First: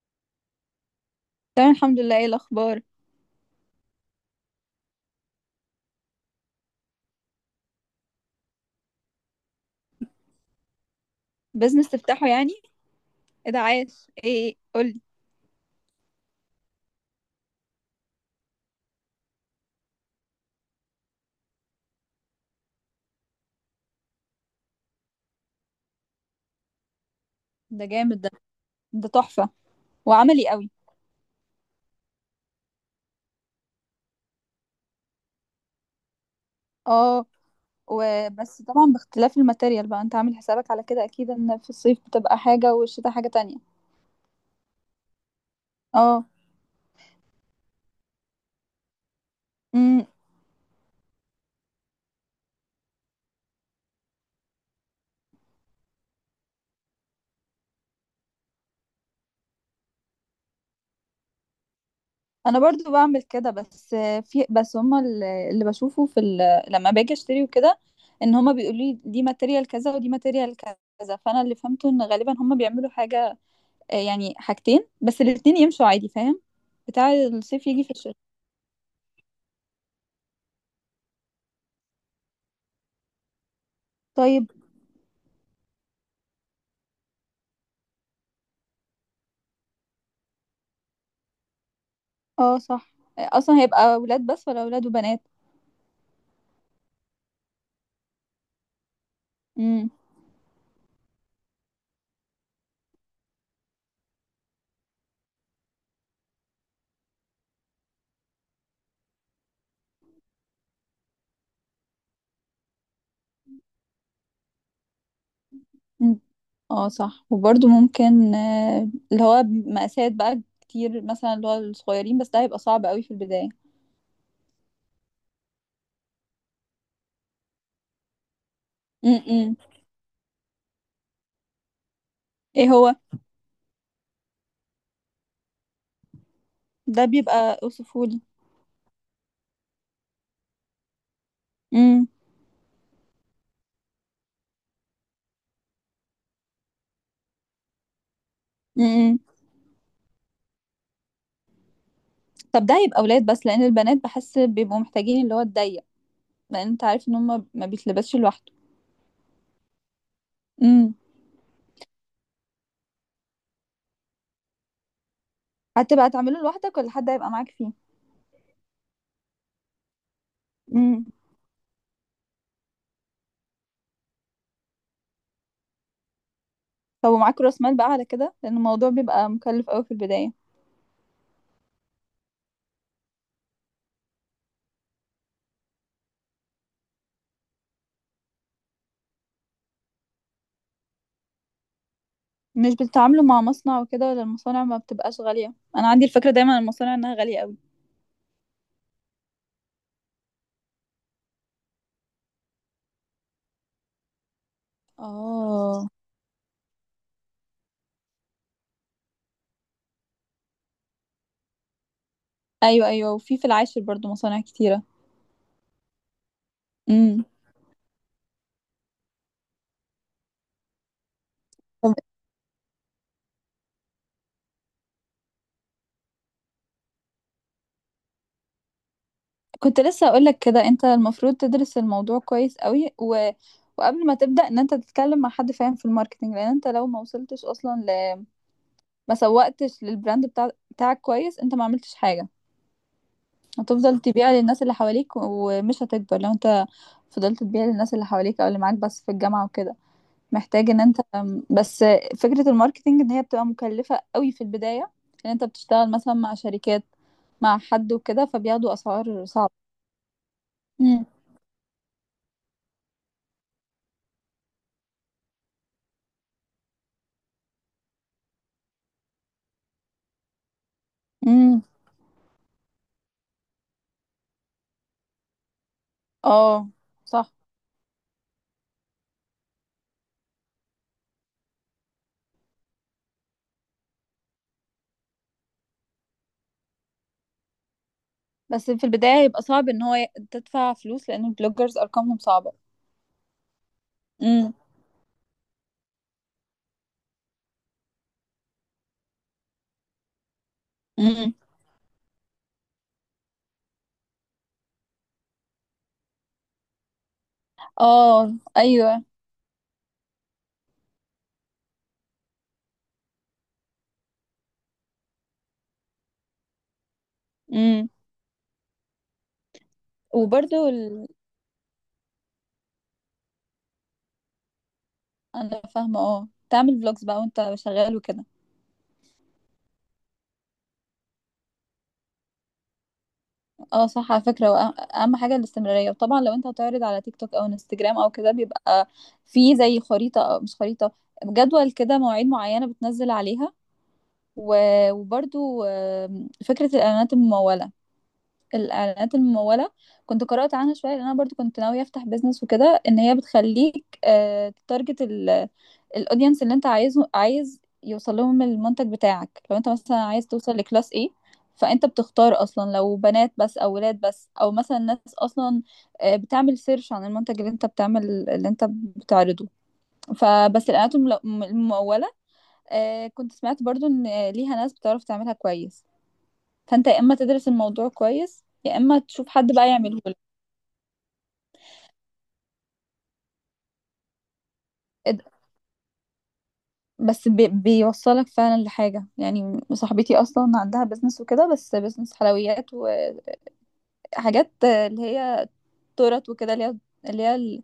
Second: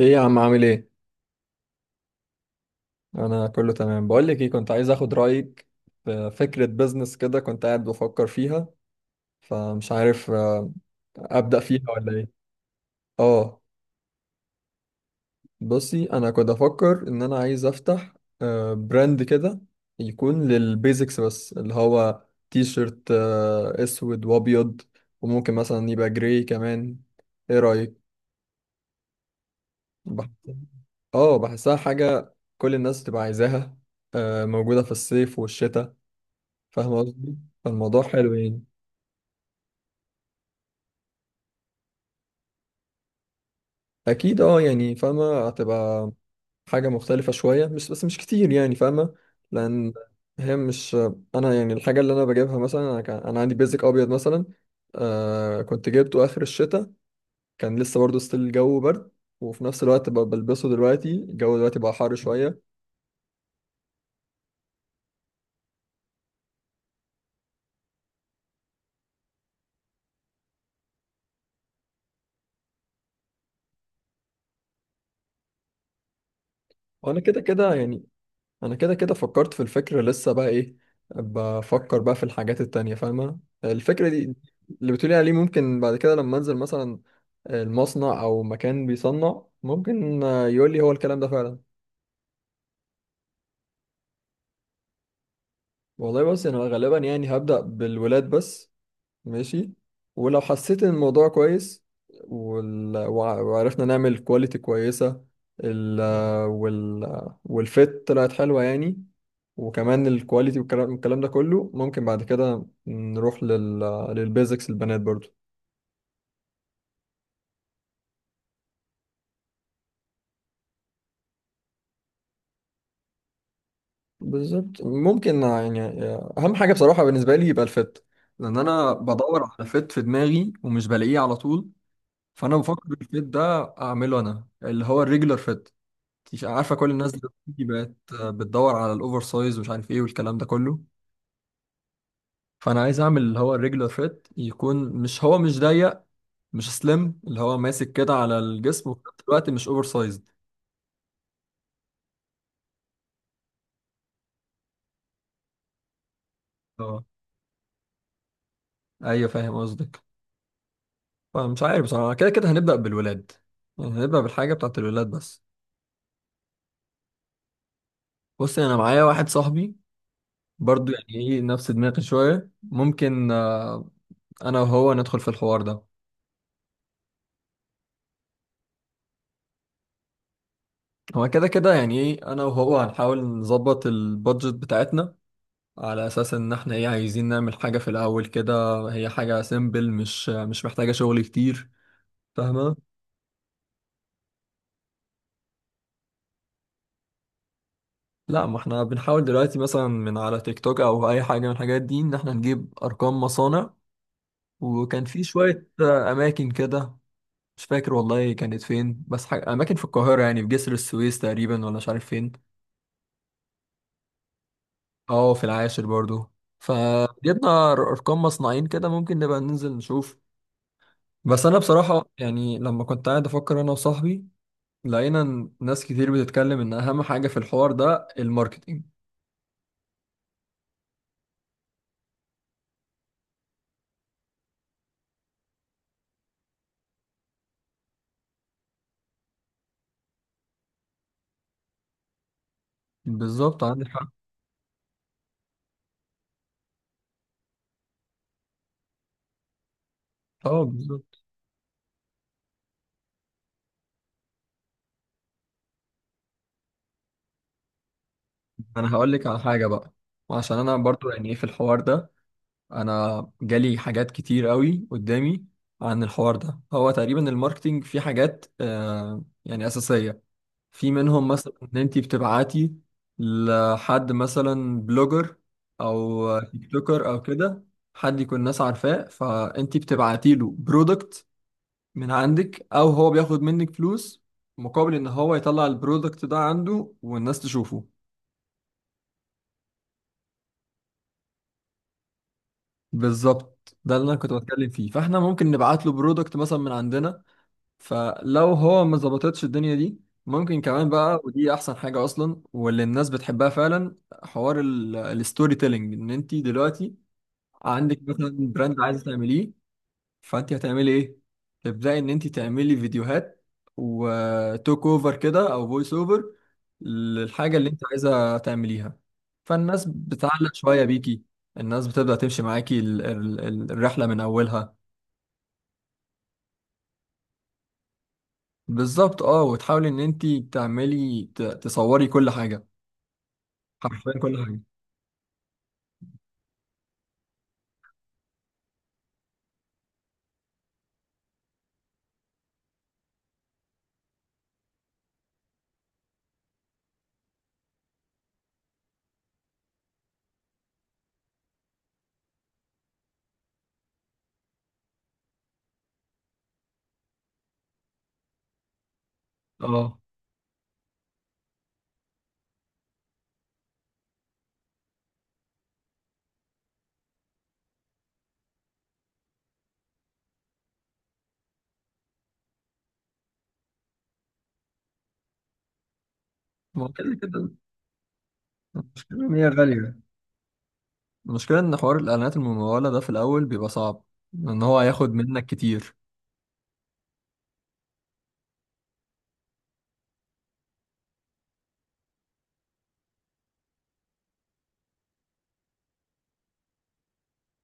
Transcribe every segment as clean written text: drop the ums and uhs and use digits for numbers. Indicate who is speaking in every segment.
Speaker 1: ايه يا عم، عامل ايه؟
Speaker 2: تمام، الحمد لله. ايه الاخبار؟
Speaker 1: انا كله تمام. بقول لك ايه، كنت عايز اخد رايك في فكره بزنس كده، كنت قاعد بفكر فيها، فمش عارف ابدا فيها
Speaker 2: بزنس
Speaker 1: ولا ايه.
Speaker 2: تفتحه يعني؟ ايه ده؟
Speaker 1: اه،
Speaker 2: عاش، ايه؟ قولي.
Speaker 1: بصي، انا كنت افكر ان انا عايز افتح براند كده يكون للبيزكس، بس اللي هو تي شيرت اسود وابيض، وممكن مثلا يبقى جراي كمان. ايه
Speaker 2: ده
Speaker 1: رايك؟
Speaker 2: جامد ده. ده تحفة
Speaker 1: بح-
Speaker 2: وعملي قوي.
Speaker 1: اه، بحسها حاجه كل الناس تبقى عايزاها، موجوده في الصيف والشتاء. فاهم
Speaker 2: اه،
Speaker 1: قصدي؟ فالموضوع حلو
Speaker 2: وبس
Speaker 1: يعني.
Speaker 2: طبعا باختلاف الماتيريال بقى. انت عامل حسابك على كده اكيد ان في الصيف بتبقى حاجة والشتاء حاجة تانية.
Speaker 1: اكيد اه، يعني فاهمه هتبقى
Speaker 2: اه.
Speaker 1: حاجه مختلفه شويه، مش بس مش كتير، يعني فاهمه. لان
Speaker 2: امم
Speaker 1: هي مش، انا يعني الحاجه اللي انا بجيبها مثلا، انا كان عندي بيزك ابيض مثلا، آه كنت جبته اخر الشتاء، كان لسه برضه ستيل الجو برد، وفي نفس الوقت بلبسه دلوقتي، الجو دلوقتي بقى حر
Speaker 2: انا
Speaker 1: شويه.
Speaker 2: برضو بعمل كده، بس هما اللي بشوفه في لما باجي اشتري وكده، ان هما بيقولوا لي دي ماتيريال كذا ودي ماتيريال كذا، فانا اللي فهمته ان غالبا هما بيعملوا حاجة يعني حاجتين بس، الاتنين يمشوا عادي، فاهم؟ بتاع
Speaker 1: وانا كده
Speaker 2: الصيف
Speaker 1: كده
Speaker 2: يجي في
Speaker 1: يعني،
Speaker 2: الشتاء.
Speaker 1: انا كده كده فكرت في الفكرة، لسه بقى ايه بفكر بقى في الحاجات التانية. فاهمة الفكرة دي
Speaker 2: طيب.
Speaker 1: اللي بتقولي عليه؟ ممكن بعد كده لما انزل مثلا المصنع او مكان بيصنع، ممكن يقول لي هو الكلام ده فعلا.
Speaker 2: اه صح، اصلا هيبقى اولاد بس ولا اولاد وبنات؟
Speaker 1: والله بس انا غالبا يعني هبدأ بالولاد بس. ماشي.
Speaker 2: امم
Speaker 1: ولو حسيت ان الموضوع كويس، وعرفنا نعمل كواليتي كويسة، ال... والفيت طلعت حلوة يعني، وكمان الكواليتي والكلام الكلام ده كله، ممكن بعد كده نروح للبيزكس البنات برضو.
Speaker 2: أمم. اه صح، وبرده ممكن، اللي هو مقاسات بقى كتير مثلا، اللي هو الصغيرين، بس ده هيبقى صعب قوي في البداية.
Speaker 1: بالظبط ممكن يعني. اهم حاجة بصراحة بالنسبة لي يبقى الفيت، لان انا بدور
Speaker 2: امم.
Speaker 1: على فيت في دماغي ومش بلاقيه على طول. فانا
Speaker 2: ايه
Speaker 1: بفكر
Speaker 2: هو
Speaker 1: الفيت ده اعمله انا، اللي هو الريجولار فيت. مش عارفه، كل
Speaker 2: ده؟
Speaker 1: الناس
Speaker 2: بيبقى
Speaker 1: دلوقتي بقت
Speaker 2: اوصفولي.
Speaker 1: بتدور على الاوفر سايز، ومش عارف ايه والكلام ده كله.
Speaker 2: امم.
Speaker 1: فانا عايز اعمل اللي هو الريجولار فيت، يكون مش، هو مش ضيق مش سليم، اللي هو ماسك كده على الجسم، وفي
Speaker 2: امم.
Speaker 1: نفس الوقت مش اوفر سايزد.
Speaker 2: طب ده هيبقى اولاد بس؟ لان البنات بحس بيبقوا محتاجين اللي هو الضيق، لان انت
Speaker 1: اه،
Speaker 2: عارف ان هم ما بيتلبسش لوحده.
Speaker 1: ايوه فاهم قصدك.
Speaker 2: امم.
Speaker 1: فمش عارف بصراحه، كده كده هنبدا بالولاد، يعني هنبدا بالحاجه بتاعت الولاد بس.
Speaker 2: هتبقى تعمله لوحدك ولا حد هيبقى معاك فيه؟
Speaker 1: بص، انا معايا واحد صاحبي برضو،
Speaker 2: امم.
Speaker 1: يعني ايه نفس دماغي شويه. ممكن انا وهو ندخل في الحوار ده.
Speaker 2: طب ومعاك راس مال بقى على كده؟ لان الموضوع بيبقى مكلف قوي في البدايه.
Speaker 1: هو كده كده يعني ايه، انا وهو هنحاول نظبط البادجت بتاعتنا، على اساس ان احنا ايه عايزين نعمل حاجة في الاول كده، هي حاجة سيمبل، مش محتاجة شغل كتير.
Speaker 2: مش
Speaker 1: فاهمة؟
Speaker 2: بتتعاملوا مع مصنع وكده؟ ولا المصانع ما بتبقاش غاليه؟ انا عندي الفكره دايما عن المصانع انها غاليه قوي.
Speaker 1: لا، ما احنا بنحاول دلوقتي مثلا من على تيك توك او اي حاجة من الحاجات دي، ان احنا نجيب ارقام مصانع. وكان في شوية
Speaker 2: اه.
Speaker 1: اماكن كده، مش فاكر والله كانت فين، بس حاجة اماكن في القاهرة، يعني في جسر السويس تقريبا ولا مش عارف فين.
Speaker 2: ايوه ايوه، وفي العاشر برضو مصانع كتيره.
Speaker 1: اه، في العاشر برضو.
Speaker 2: امم.
Speaker 1: فجبنا ارقام مصنعين كده، ممكن نبقى ننزل نشوف. بس انا
Speaker 2: طب،
Speaker 1: بصراحة يعني لما كنت قاعد افكر انا وصاحبي، لقينا إن ناس كتير بتتكلم ان اهم حاجة في الحوار ده الماركتينج.
Speaker 2: كنت لسه اقول لك كده. انت المفروض تدرس الموضوع كويس قوي و... وقبل ما تبدا، ان انت تتكلم مع حد فاهم في الماركتنج، لان انت لو ما وصلتش اصلا ما سوقتش بتاعك كويس، انت ما عملتش حاجه.
Speaker 1: بالظبط عندك
Speaker 2: هتفضل
Speaker 1: حق.
Speaker 2: تبيع للناس اللي حواليك ومش هتكبر لو انت فضلت تبيع للناس اللي حواليك او اللي معاك بس في الجامعة وكده.
Speaker 1: اه
Speaker 2: محتاج ان انت
Speaker 1: بالظبط.
Speaker 2: بس، فكرة الماركتينج ان هي بتبقى مكلفة قوي في البداية، ان انت بتشتغل مثلا مع شركات، مع حد وكده، فبياخدوا
Speaker 1: انا هقول
Speaker 2: اسعار
Speaker 1: لك على
Speaker 2: صعبة.
Speaker 1: حاجة بقى، وعشان انا
Speaker 2: امم.
Speaker 1: برضو يعني ايه في الحوار ده، انا جالي حاجات كتير قوي قدامي عن الحوار ده. هو تقريبا الماركتينج في حاجات يعني اساسية، في منهم مثلا
Speaker 2: امم.
Speaker 1: ان انت بتبعتي لحد مثلا بلوجر او
Speaker 2: اه
Speaker 1: تيك توكر او
Speaker 2: صح.
Speaker 1: كده، حد يكون الناس عارفاه، فانت بتبعتي له برودكت من عندك، او هو بياخد منك فلوس مقابل ان هو يطلع البرودكت ده عنده والناس تشوفه.
Speaker 2: بس في البداية يبقى صعب ان هو تدفع فلوس، لان البلوجرز ارقامهم صعبة.
Speaker 1: بالظبط، ده اللي انا كنت
Speaker 2: امم.
Speaker 1: بتكلم فيه. فاحنا ممكن نبعت له برودكت مثلا من عندنا. فلو هو ما ظبطتش الدنيا دي، ممكن كمان بقى،
Speaker 2: امم.
Speaker 1: ودي احسن حاجة اصلا واللي الناس بتحبها فعلا، حوار الستوري تيلينج. ان انت دلوقتي عندك
Speaker 2: اه.
Speaker 1: مثلا براند
Speaker 2: ايوه.
Speaker 1: عايزة تعمليه، فانت هتعملي ايه؟ تبداي ان انت تعملي فيديوهات وتوك اوفر كده او فويس اوفر للحاجه اللي انت
Speaker 2: امم.
Speaker 1: عايزه تعمليها، فالناس بتعلق
Speaker 2: وبرده
Speaker 1: شويه بيكي. الناس بتبدا تمشي معاكي الرحله من اولها.
Speaker 2: انا فاهمه، اه، تعمل فلوجز بقى وانت شغال وكده.
Speaker 1: بالظبط. اه، وتحاولي ان انت تعملي تصوري كل حاجه،
Speaker 2: اه
Speaker 1: حرفيا
Speaker 2: صح، على
Speaker 1: كل
Speaker 2: فكره،
Speaker 1: حاجه.
Speaker 2: وأه- اهم حاجه الاستمراريه. وطبعا لو انت هتعرض على تيك توك او انستجرام او كده، بيبقى في زي خريطه، أو مش خريطه، جدول كده، مواعيد معينه بتنزل عليها. وبرضو فكره الاعلانات المموله، الاعلانات الممولة، كنت قرأت عنها شوية لان انا برضو كنت ناوية افتح بيزنس وكده، ان هي بتخليك تارجت الاودينس اللي انت عايزه عايز يوصل لهم المنتج بتاعك. لو انت مثلا
Speaker 1: اه.
Speaker 2: عايز توصل لكلاس ايه، فانت بتختار اصلا لو بنات بس او ولاد بس، او مثلا ناس اصلا بتعمل سيرش عن المنتج اللي انت بتعمل اللي انت بتعرضه. فبس الاعلانات الممولة، كنت سمعت برضو ان ليها ناس بتعرف تعملها كويس،
Speaker 1: ما
Speaker 2: فانت
Speaker 1: هو
Speaker 2: يا
Speaker 1: كده
Speaker 2: اما تدرس
Speaker 1: كده
Speaker 2: الموضوع كويس، يا اما
Speaker 1: المشكله
Speaker 2: تشوف
Speaker 1: ان هي
Speaker 2: حد بقى
Speaker 1: غاليه،
Speaker 2: يعمله لك.
Speaker 1: المشكله ان حوار الاعلانات المموله ده في الاول بيبقى صعب، ان هو هياخد
Speaker 2: اد-
Speaker 1: منك كتير.
Speaker 2: بس بي بيوصلك فعلا لحاجة. يعني صاحبتي اصلا عندها بيزنس وكده، بس بيزنس حلويات وحاجات اللي هي تورت وكده، اللي هي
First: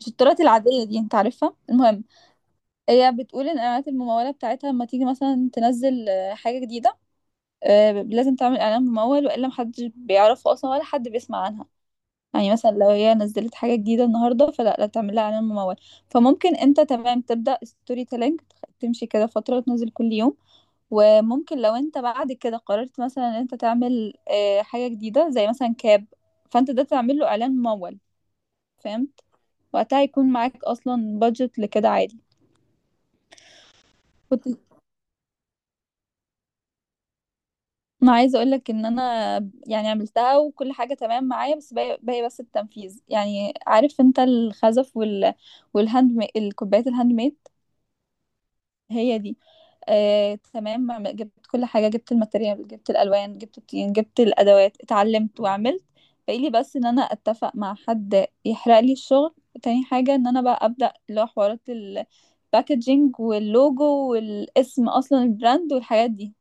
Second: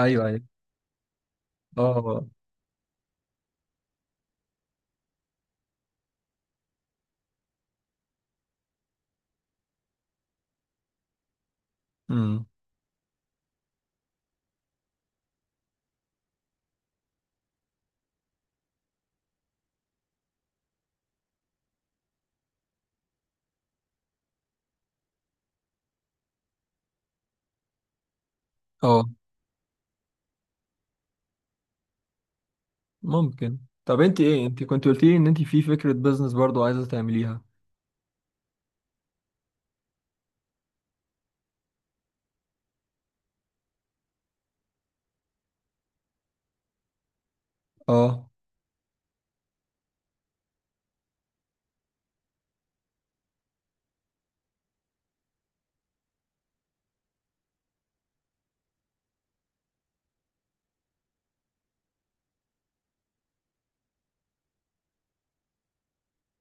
Speaker 2: مش التورت
Speaker 1: ايوه.
Speaker 2: العادية دي، انت عارفها. المهم،
Speaker 1: اه.
Speaker 2: هي بتقول ان اعلانات الممولة بتاعتها لما تيجي مثلا تنزل حاجة جديدة، لازم تعمل اعلان ممول، والا محدش بيعرفها اصلا، ولا حد بيسمع عنها.
Speaker 1: امم.
Speaker 2: يعني مثلا لو هي نزلت حاجة جديدة النهاردة، فلا، لا تعمل لها إعلان ممول. فممكن انت تمام، تبدأ ستوري تيلينج، تمشي كده فترة وتنزل كل يوم، وممكن لو انت بعد كده قررت مثلا ان انت تعمل حاجة جديدة زي مثلا كاب، فانت ده تعمل له إعلان ممول.
Speaker 1: اه.
Speaker 2: فهمت؟ وقتها هيكون معاك أصلا بادجت لكده عادي.
Speaker 1: ممكن. طب انت ايه،
Speaker 2: كنت
Speaker 1: انت كنت قلت لي ان انت في فكرة بيزنس برضو عايزة تعمليها؟
Speaker 2: انا عايزة اقولك ان انا يعني عملتها وكل حاجة تمام معايا، بس باقي بس التنفيذ. يعني عارف انت الخزف وال والهاند مي... الكوبايات الهاند ميد،
Speaker 1: اه.
Speaker 2: هي دي. تمام، جبت كل حاجة، جبت الماتيريال، جبت الألوان، جبت الطين، جبت الأدوات، اتعلمت وعملت. باقي لي بس إن أنا أتفق مع حد يحرق لي الشغل. تاني حاجة إن أنا بقى أبدأ اللي هو حوارات الباكجينج واللوجو والاسم أصلا البراند والحاجات دي.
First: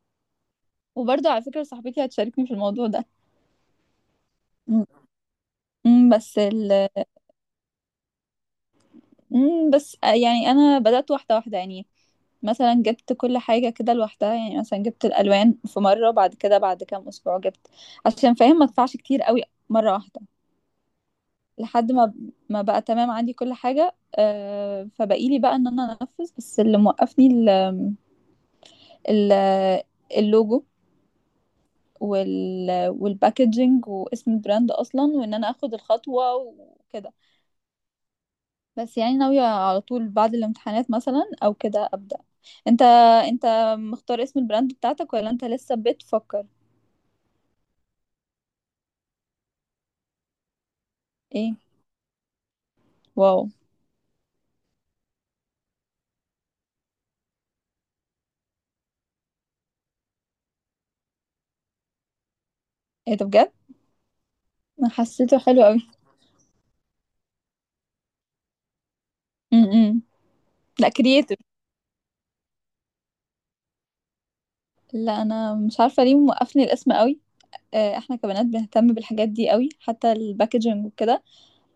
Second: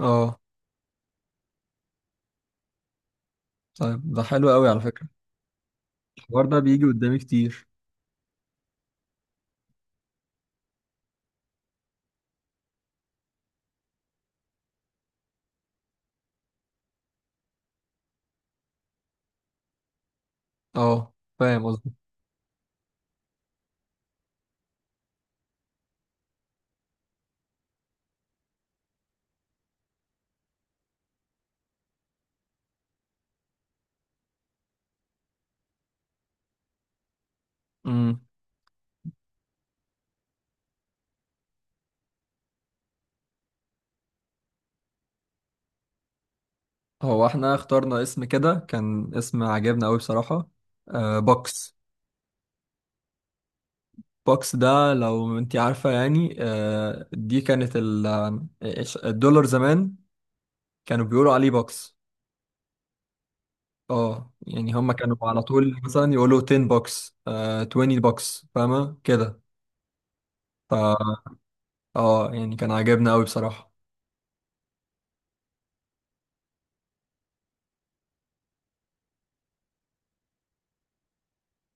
Speaker 1: اه،
Speaker 2: وبرضه على فكرة صاحبتي هتشاركني في الموضوع ده.
Speaker 1: طيب ده حلو قوي على
Speaker 2: م-
Speaker 1: فكرة.
Speaker 2: م، بس
Speaker 1: الحوار ده
Speaker 2: ال
Speaker 1: بيجي قدامي كتير.
Speaker 2: امم، بس يعني انا بدأت واحدة واحدة يعني. مثلا جبت كل حاجة كده لوحدها، يعني مثلا جبت الألوان في مرة، بعد كده بعد كام أسبوع جبت، عشان فاهم ما ادفعش كتير قوي مرة واحدة،
Speaker 1: اه، فاهم
Speaker 2: لحد
Speaker 1: قصدي.
Speaker 2: ما ما بقى تمام عندي كل حاجة. فبقيلي بقى ان انا انفذ بس. اللي موقفني ال ال اللوجو وال والباكجينج واسم البراند اصلا، وان انا اخد الخطوة وكده.
Speaker 1: امم.
Speaker 2: بس يعني ناوية على طول بعد الامتحانات مثلا او كده ابدأ. انت انت مختار اسم البراند بتاعتك ولا انت لسه بتفكر؟
Speaker 1: هو احنا اخترنا اسم كده، كان اسم عجبنا قوي بصراحة، آه
Speaker 2: ايه؟
Speaker 1: بوكس.
Speaker 2: واو!
Speaker 1: بوكس ده لو انت عارفة، يعني آه، دي كانت الدولار زمان، كانوا بيقولوا عليه بوكس.
Speaker 2: ايه ده بجد؟
Speaker 1: اه، يعني
Speaker 2: انا
Speaker 1: هم كانوا
Speaker 2: حسيته
Speaker 1: على
Speaker 2: حلو
Speaker 1: طول
Speaker 2: قوي.
Speaker 1: مثلا يقولوا 10 بوكس، 20 بوكس، فاهمة كده؟
Speaker 2: امم.
Speaker 1: ف
Speaker 2: لا، كرييتيف.
Speaker 1: اه، يعني كان عاجبنا قوي بصراحة.
Speaker 2: لا انا مش عارفة ليه موقفني الاسم قوي. احنا كبنات بنهتم بالحاجات دي قوي، حتى الباكجينج وكده.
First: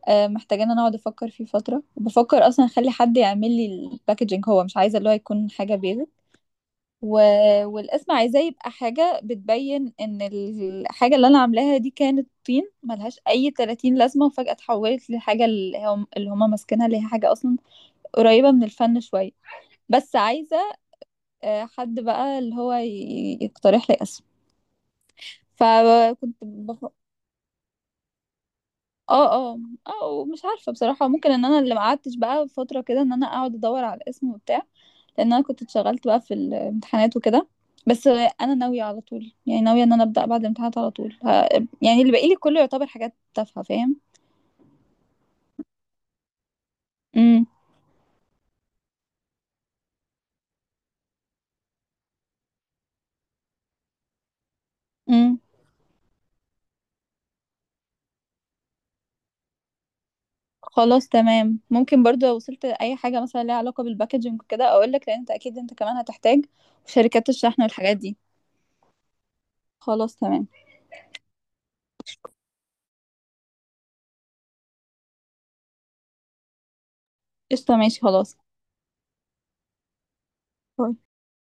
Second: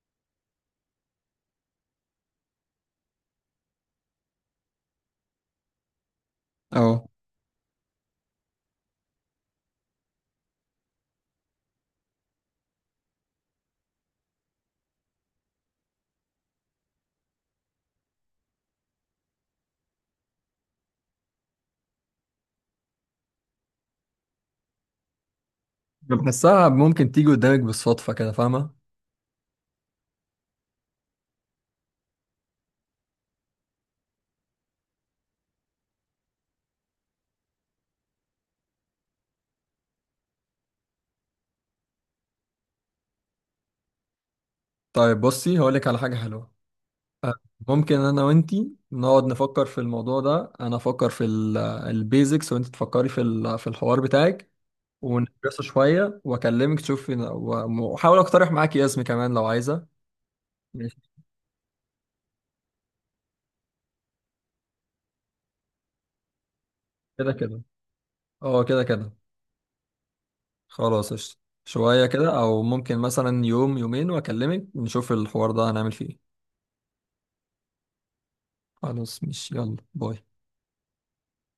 Speaker 2: محتاجين انا اقعد افكر فيه فترة. وبفكر اصلا اخلي حد يعمل لي الباكجينج، هو مش عايزة اللي هو يكون حاجة بيزك
Speaker 1: اه،
Speaker 2: و... والاسم عايزاه يبقى حاجة بتبين ان الحاجة اللي انا عاملاها دي كانت طين ملهاش اي 30 لازمة، وفجأة اتحولت لحاجة اللي هم اللي هما ماسكينها، اللي هي حاجة اصلا قريبة من الفن شوية. بس عايزة حد بقى اللي هو يقترح لي اسم. فكنت
Speaker 1: بحسها
Speaker 2: بف...
Speaker 1: ممكن تيجي قدامك بالصدفة كده، فاهمة؟
Speaker 2: اه، اه، اه، مش عارفة بصراحة. ممكن ان انا اللي ما قعدتش بقى فترة كده ان انا اقعد ادور على الاسم وبتاع، لان انا كنت اتشغلت بقى في الامتحانات وكده. بس انا ناويه على طول يعني ناويه ان انا ابدا بعد الامتحانات على طول يعني اللي باقي لي كله يعتبر حاجات تافهه، فاهم؟
Speaker 1: طيب بصي، هقولك على حاجة حلوة آه،
Speaker 2: امم.
Speaker 1: ممكن أنا وأنتي نقعد نفكر في الموضوع ده. أنا أفكر في البيزكس، وأنت تفكري في الحوار بتاعك،
Speaker 2: امم.
Speaker 1: وندرسه شوية وأكلمك تشوفي، وأحاول أقترح معاكي اسمي كمان لو عايزة.
Speaker 2: خلاص،
Speaker 1: ماشي.
Speaker 2: تمام. ممكن برضو لو وصلت اي حاجه مثلا ليها علاقه بالباكجينج وكده اقول لك، لان انت اكيد انت كمان هتحتاج وشركات
Speaker 1: كده كده،
Speaker 2: الشحن والحاجات دي.
Speaker 1: أه كده كده.
Speaker 2: خلاص، تمام.
Speaker 1: خلاص قشطة. شوية كده أو ممكن مثلا يوم يومين، وأكلمك نشوف الحوار ده هنعمل فيه إيه.
Speaker 2: قشطه، ماشي، خلاص.
Speaker 1: خلاص مش يلا باي.